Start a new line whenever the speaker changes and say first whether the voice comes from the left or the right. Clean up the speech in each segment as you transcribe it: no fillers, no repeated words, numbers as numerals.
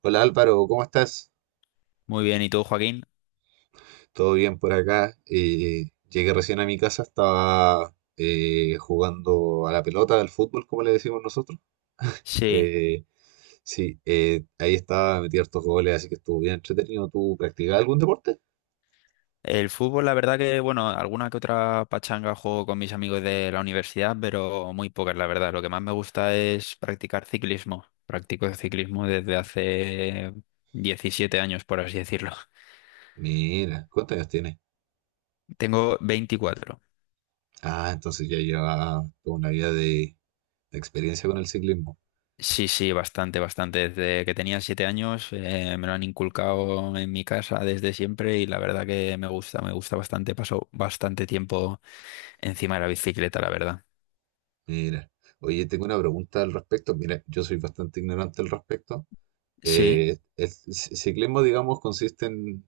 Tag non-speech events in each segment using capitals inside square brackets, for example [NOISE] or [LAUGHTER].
right: Hola Álvaro, ¿cómo estás?
left: Muy bien, ¿y tú, Joaquín?
right: Todo bien por acá. Llegué recién a mi casa, estaba jugando a la pelota, al fútbol, como le decimos nosotros.
left: Sí,
right: Eh, sí, Ahí estaba, metí hartos goles, así que estuvo bien entretenido. ¿Tú practicabas algún deporte?
left: el fútbol, la verdad que, bueno, alguna que otra pachanga juego con mis amigos de la universidad, pero muy pocas, la verdad. Lo que más me gusta es practicar ciclismo. Practico ciclismo desde hace 17 años, por así decirlo.
right: Mira, ¿cuántos años tienes?
left: [LAUGHS] Tengo 24.
right: Ah, entonces ya lleva toda una vida de experiencia con el ciclismo.
left: Sí, sí, bastante, bastante. Desde que tenía 7 años, me lo han inculcado en mi casa desde siempre y la verdad que me gusta bastante. Paso bastante tiempo encima de la bicicleta, la verdad.
right: Mira, oye, tengo una pregunta al respecto. Mira, yo soy bastante ignorante al respecto.
left: Sí.
right: Ciclismo, digamos, consiste en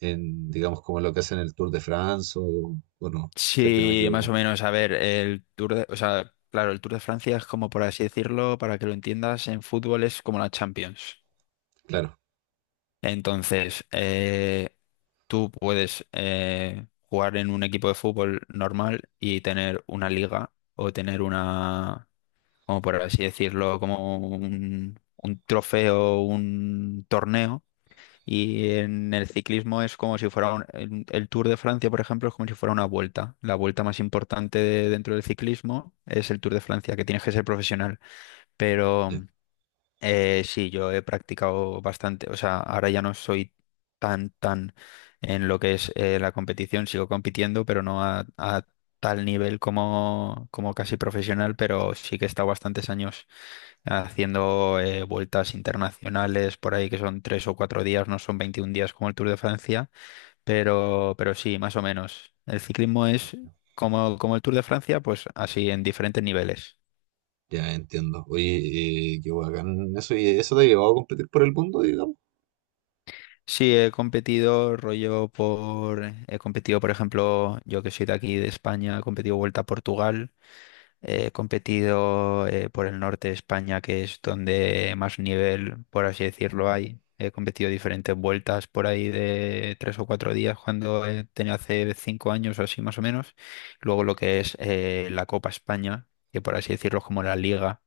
right: en, digamos, como lo que hacen en el Tour de France, o no, sé que no me
left: Sí, más o
right: equivoco.
left: menos. A ver, el Tour de, o sea, claro, el Tour de Francia es como, por así decirlo, para que lo entiendas, en fútbol es como la Champions.
right: Claro,
left: Entonces, tú puedes jugar en un equipo de fútbol normal y tener una liga o tener una, como por así decirlo, como un trofeo, un torneo y en el ciclismo es como si fuera el Tour de Francia, por ejemplo, es como si fuera una vuelta. La vuelta más importante dentro del ciclismo es el Tour de Francia, que tienes que ser profesional. Pero
right: ya,
left: sí, yo he practicado bastante. O sea, ahora ya no soy tan en lo que es la competición. Sigo compitiendo, pero no a tal nivel como, como casi profesional. Pero sí que he estado bastantes años haciendo vueltas internacionales por ahí que son 3 o 4 días, no son 21 días como el Tour de Francia, pero sí, más o menos. El ciclismo es como, como el Tour de Francia, pues así en diferentes niveles.
right: ya entiendo. Oye, qué bacán eso, y eso te ha llevado a competir por el mundo, digamos.
left: Sí, he competido he competido, por ejemplo, yo que soy de aquí de España, he competido Vuelta a Portugal, he competido por el norte de España, que es donde más nivel, por así decirlo, hay. He competido diferentes vueltas por ahí de 3 o 4 días cuando tenía hace 5 años o así más o menos. Luego lo que es la Copa España, que por así decirlo es como la Liga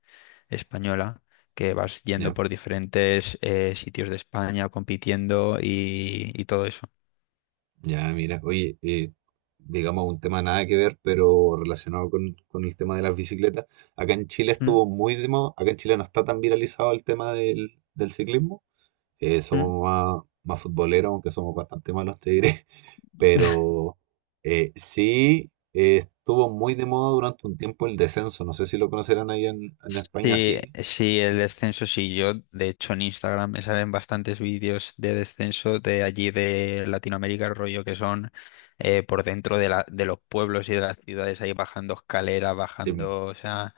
left: Española, que vas yendo
right: Ya,
left: por diferentes sitios de España compitiendo y todo eso.
right: ya, mira, oye, digamos, un tema nada que ver, pero relacionado con el tema de las bicicletas. Acá en Chile
left: ¿Mm?
right: estuvo muy de moda, acá en Chile no está tan viralizado el tema del ciclismo.
left: ¿Mm?
right: Somos más futboleros, aunque somos bastante malos, te diré.
left: [LAUGHS]
right: Pero sí estuvo muy de moda durante un tiempo el descenso. No sé si lo conocerán ahí en España,
left: Sí,
right: sí.
left: sí, el descenso sí. Yo, de hecho, en Instagram me salen bastantes vídeos de descenso de allí de Latinoamérica, el rollo que son por dentro de la, de los pueblos y de las ciudades, ahí bajando escaleras,
right: Em,
left: bajando, o sea,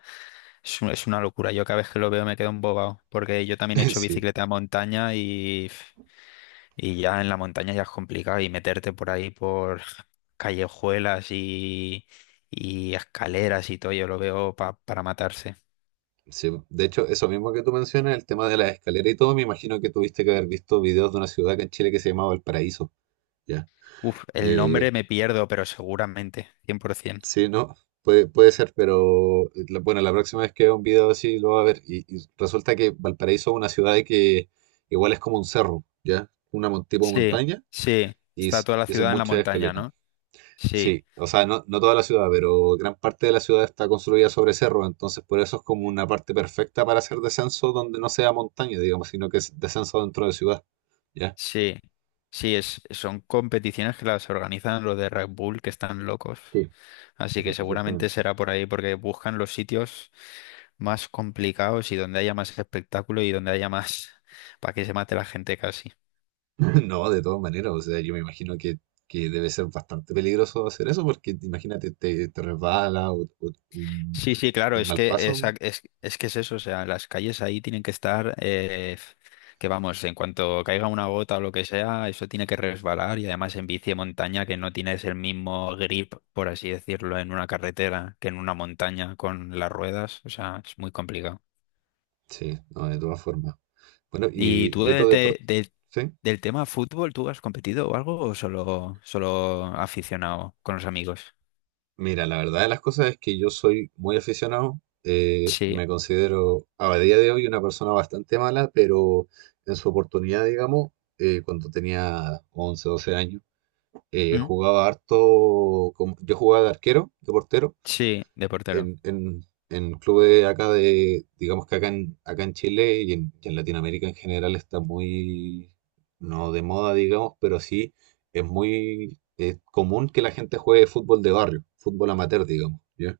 left: es, es una locura. Yo cada vez que lo veo me quedo embobado, porque yo también he hecho
right: [LAUGHS]
left: bicicleta a montaña y ya en la montaña ya es complicado y meterte por ahí por callejuelas y escaleras y todo, yo lo veo para matarse.
right: Sí, sí. De hecho, eso mismo que tú mencionas, el tema de la escalera y todo, me imagino que tuviste que haber visto videos de una ciudad acá en Chile que se llamaba El Paraíso. Ya.
left: Uf, el nombre
right: Eh,
left: me pierdo, pero seguramente, 100%.
right: sí, no. Puede, puede ser, pero bueno, la próxima vez que vea un video así lo va a ver. Y resulta que Valparaíso es una ciudad que igual es como un cerro, ¿ya? Una tipo
left: Sí,
right: montaña
left: sí,
right: y,
left: está toda la
right: y son
left: ciudad en la
right: muchas
left: montaña,
right: escaleras.
left: ¿no? Sí,
right: Sí, o sea, no, no toda la ciudad, pero gran parte de la ciudad está construida sobre cerro, entonces por eso es como una parte perfecta para hacer descenso donde no sea montaña, digamos, sino que es descenso dentro de ciudad, ¿ya?
left: sí, sí, es, son competiciones que las organizan los de Red Bull, que están locos.
right: Sí,
left: Así que seguramente
right: exactamente.
left: será por ahí, porque buscan los sitios más complicados y donde haya más espectáculo y donde haya más [LAUGHS] para que se mate la gente casi.
right: [LAUGHS] No, de todas maneras, o sea, yo me imagino que debe ser bastante peligroso hacer eso, porque imagínate, te resbala, o un,
left: Sí, sí, claro,
right: un
left: es
right: mal
left: que
right: paso.
left: es que es eso, o sea, las calles ahí tienen que estar, que vamos, en cuanto caiga una gota o lo que sea, eso tiene que resbalar y además en bici de montaña que no tienes el mismo grip, por así decirlo, en una carretera que en una montaña con las ruedas, o sea, es muy complicado.
right: Sí, no, de todas formas. Bueno,
left: ¿Y tú
right: y otro deporte, ¿sí?
left: del tema fútbol, tú has competido o algo o solo, solo aficionado con los amigos?
right: Mira, la verdad de las cosas es que yo soy muy aficionado.
left: Sí.
right: Me considero a día de hoy una persona bastante mala, pero en su oportunidad, digamos, cuando tenía 11, 12 años,
left: ¿Mm?
right: jugaba harto, yo jugaba de arquero, de portero,
left: Sí, de portero.
right: en clubes acá de, digamos que acá acá en Chile y y en Latinoamérica en general está muy, no de moda, digamos, pero sí es muy común que la gente juegue fútbol de barrio, fútbol amateur, digamos, ¿ya?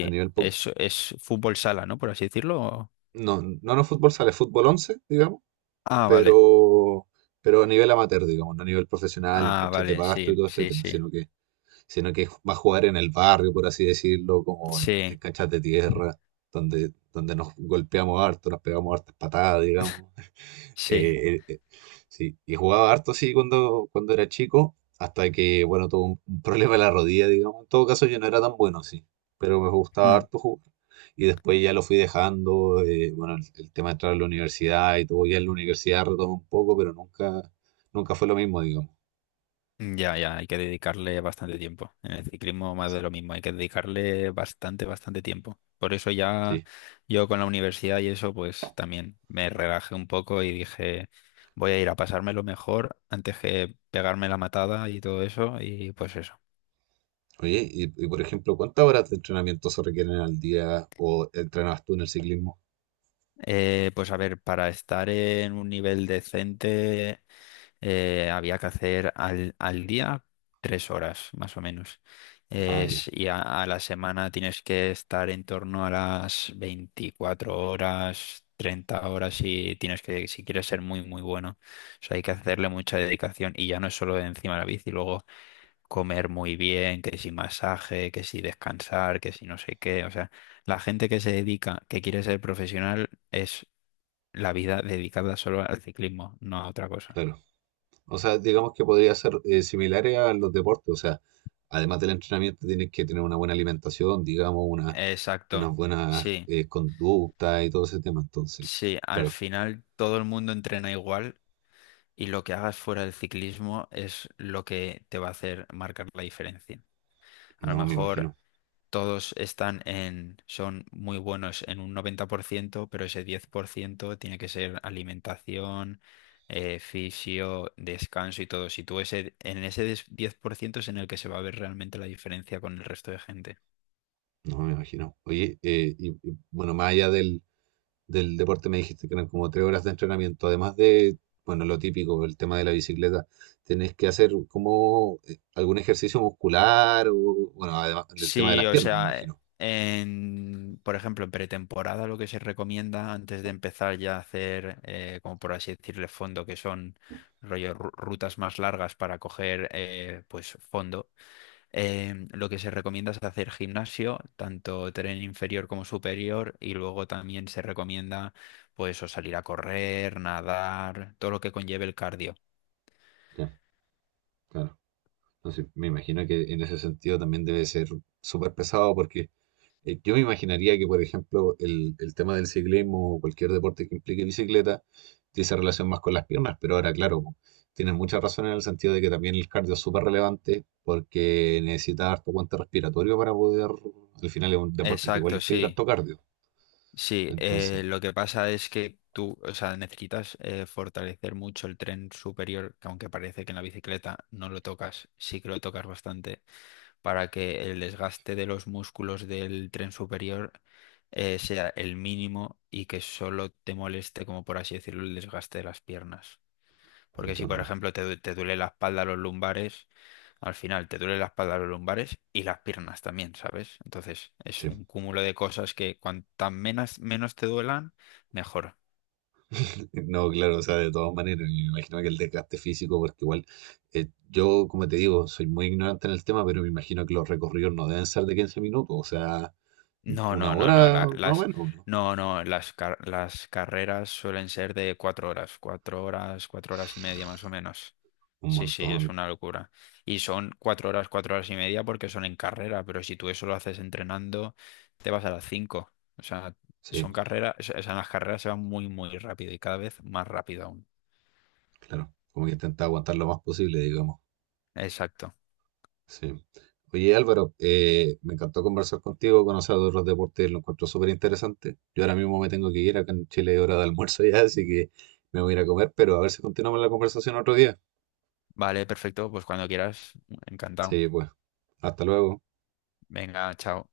right: A nivel,
left: es fútbol sala, ¿no? Por así decirlo.
right: no, no, no fútbol sale, fútbol 11 digamos,
left: Ah, vale.
right: pero, pero a nivel amateur, digamos, no a nivel profesional, en
left: Ah,
right: canchas de
left: vale,
right: pasto y
left: sí,
right: todo este
left: sí,
right: tema,
left: sí.
right: sino que va a jugar en el barrio, por así decirlo, como en
left: Sí,
right: canchas de tierra, donde nos golpeamos harto, nos pegamos hartas patadas, digamos. [LAUGHS]
left: sí.
right: Eh, eh, eh, sí, y jugaba harto sí cuando era chico, hasta que, bueno, tuve un problema en la rodilla, digamos. En todo caso, yo no era tan bueno, sí, pero me gustaba
left: Mm.
right: harto jugar. Y después ya lo fui dejando, bueno, el tema de entrar a la universidad y todo, ya en la universidad retomé un poco, pero nunca, nunca fue lo mismo, digamos.
left: Ya, ya, hay que dedicarle bastante tiempo. En el ciclismo más de lo mismo, hay que dedicarle bastante, bastante tiempo. Por eso ya
right: Sí.
left: yo con la universidad y eso, pues también me relajé un poco y dije, voy a ir a pasármelo mejor antes que pegarme la matada y todo eso. Y pues eso.
right: Oye, y, por ejemplo, ¿cuántas horas de entrenamiento se requieren al día o entrenabas tú en el ciclismo?
left: Pues a ver, para estar en un nivel decente. Había que hacer al día 3 horas, más o menos.
right: Ah, ya,
left: Y a la semana tienes que estar en torno a las 24 horas, 30 horas y tienes que, si quieres ser muy, muy bueno. O sea, hay que hacerle mucha dedicación y ya no es solo encima de la bici, luego comer muy bien, que si masaje, que si descansar, que si no sé qué. O sea, la gente que se dedica, que quiere ser profesional, es la vida dedicada solo al ciclismo, no a otra cosa.
right: claro. O sea, digamos que podría ser similares a los deportes. O sea, además del entrenamiento tienes que tener una buena alimentación, digamos, una,
left: Exacto,
right: unas buenas
left: sí,
right: conductas y todo ese tema. Entonces,
left: sí, al
right: claro,
left: final todo el mundo entrena igual y lo que hagas fuera del ciclismo es lo que te va a hacer marcar la diferencia. A lo
right: no me
left: mejor
right: imagino,
left: todos están en, son muy buenos en un 90%, pero ese 10% tiene que ser alimentación, fisio, descanso y todo. Si tú ese, en ese 10% es en el que se va a ver realmente la diferencia con el resto de gente.
right: no me imagino. Oye, y, bueno, más allá del deporte me dijiste que eran como tres horas de entrenamiento, además de, bueno, lo típico, el tema de la bicicleta, tenés que hacer como algún ejercicio muscular o, bueno, además el tema de
left: Sí,
right: las
left: o
right: piernas, me
left: sea,
right: imagino.
left: en, por ejemplo, en pretemporada lo que se recomienda antes de empezar ya a hacer, como por así decirle, fondo, que son rollo rutas más largas para coger pues fondo, lo que se recomienda es hacer gimnasio, tanto tren inferior como superior, y luego también se recomienda pues o salir a correr, nadar, todo lo que conlleve el cardio.
right: Ya, claro. Entonces, me imagino que en ese sentido también debe ser súper pesado porque yo me imaginaría que, por ejemplo, el tema del ciclismo o cualquier deporte que implique bicicleta tiene esa relación más con las piernas, pero ahora, claro, po, tienen mucha razón en el sentido de que también el cardio es súper relevante porque necesita harto aguante respiratorio para poder, al final es un deporte que igual
left: Exacto,
right: implica
left: sí.
right: harto cardio.
left: Sí,
right: Entonces,
left: lo que pasa es que tú, o sea, necesitas fortalecer mucho el tren superior, que aunque parece que en la bicicleta no lo tocas, sí que lo tocas bastante, para que el desgaste de los músculos del tren superior sea el mínimo y que solo te moleste, como por así decirlo, el desgaste de las piernas. Porque si, por
right: entiendo.
left: ejemplo, te duele la espalda, los lumbares, al final te duele la espalda, los lumbares y las piernas también, ¿sabes? Entonces es
right: Sí.
left: un cúmulo de cosas que cuantas menos, menos te duelan, mejor.
right: No, claro, o sea, de todas maneras, me imagino que el desgaste físico, porque igual yo, como te digo, soy muy ignorante en el tema, pero me imagino que los recorridos no deben ser de 15 minutos, o sea,
left: No,
right: una
left: no, no, no.
right: hora más o menos, ¿no?
left: No, no. Las, las carreras suelen ser de 4 horas, 4 horas, 4 horas y media más o menos.
right: Un
left: Sí, sí,
right: montón,
left: es una locura. Y son 4 horas, cuatro horas y media porque son en carrera, pero si tú eso lo haces entrenando, te vas a las 5. O sea,
right: sí,
left: son carreras, o sea, las carreras se van muy, muy rápido y cada vez más rápido aún.
right: claro, como que intentar aguantar lo más posible, digamos,
left: Exacto.
right: sí. Oye, Álvaro, me encantó conversar contigo, conocer de otros deportes, lo encuentro súper interesante. Yo ahora mismo me tengo que ir, acá en Chile es hora de almuerzo ya, así que me voy a ir a comer, pero a ver si continuamos la conversación otro día.
left: Vale, perfecto. Pues cuando quieras, encantado.
right: Sí, pues, hasta luego.
left: Venga, chao.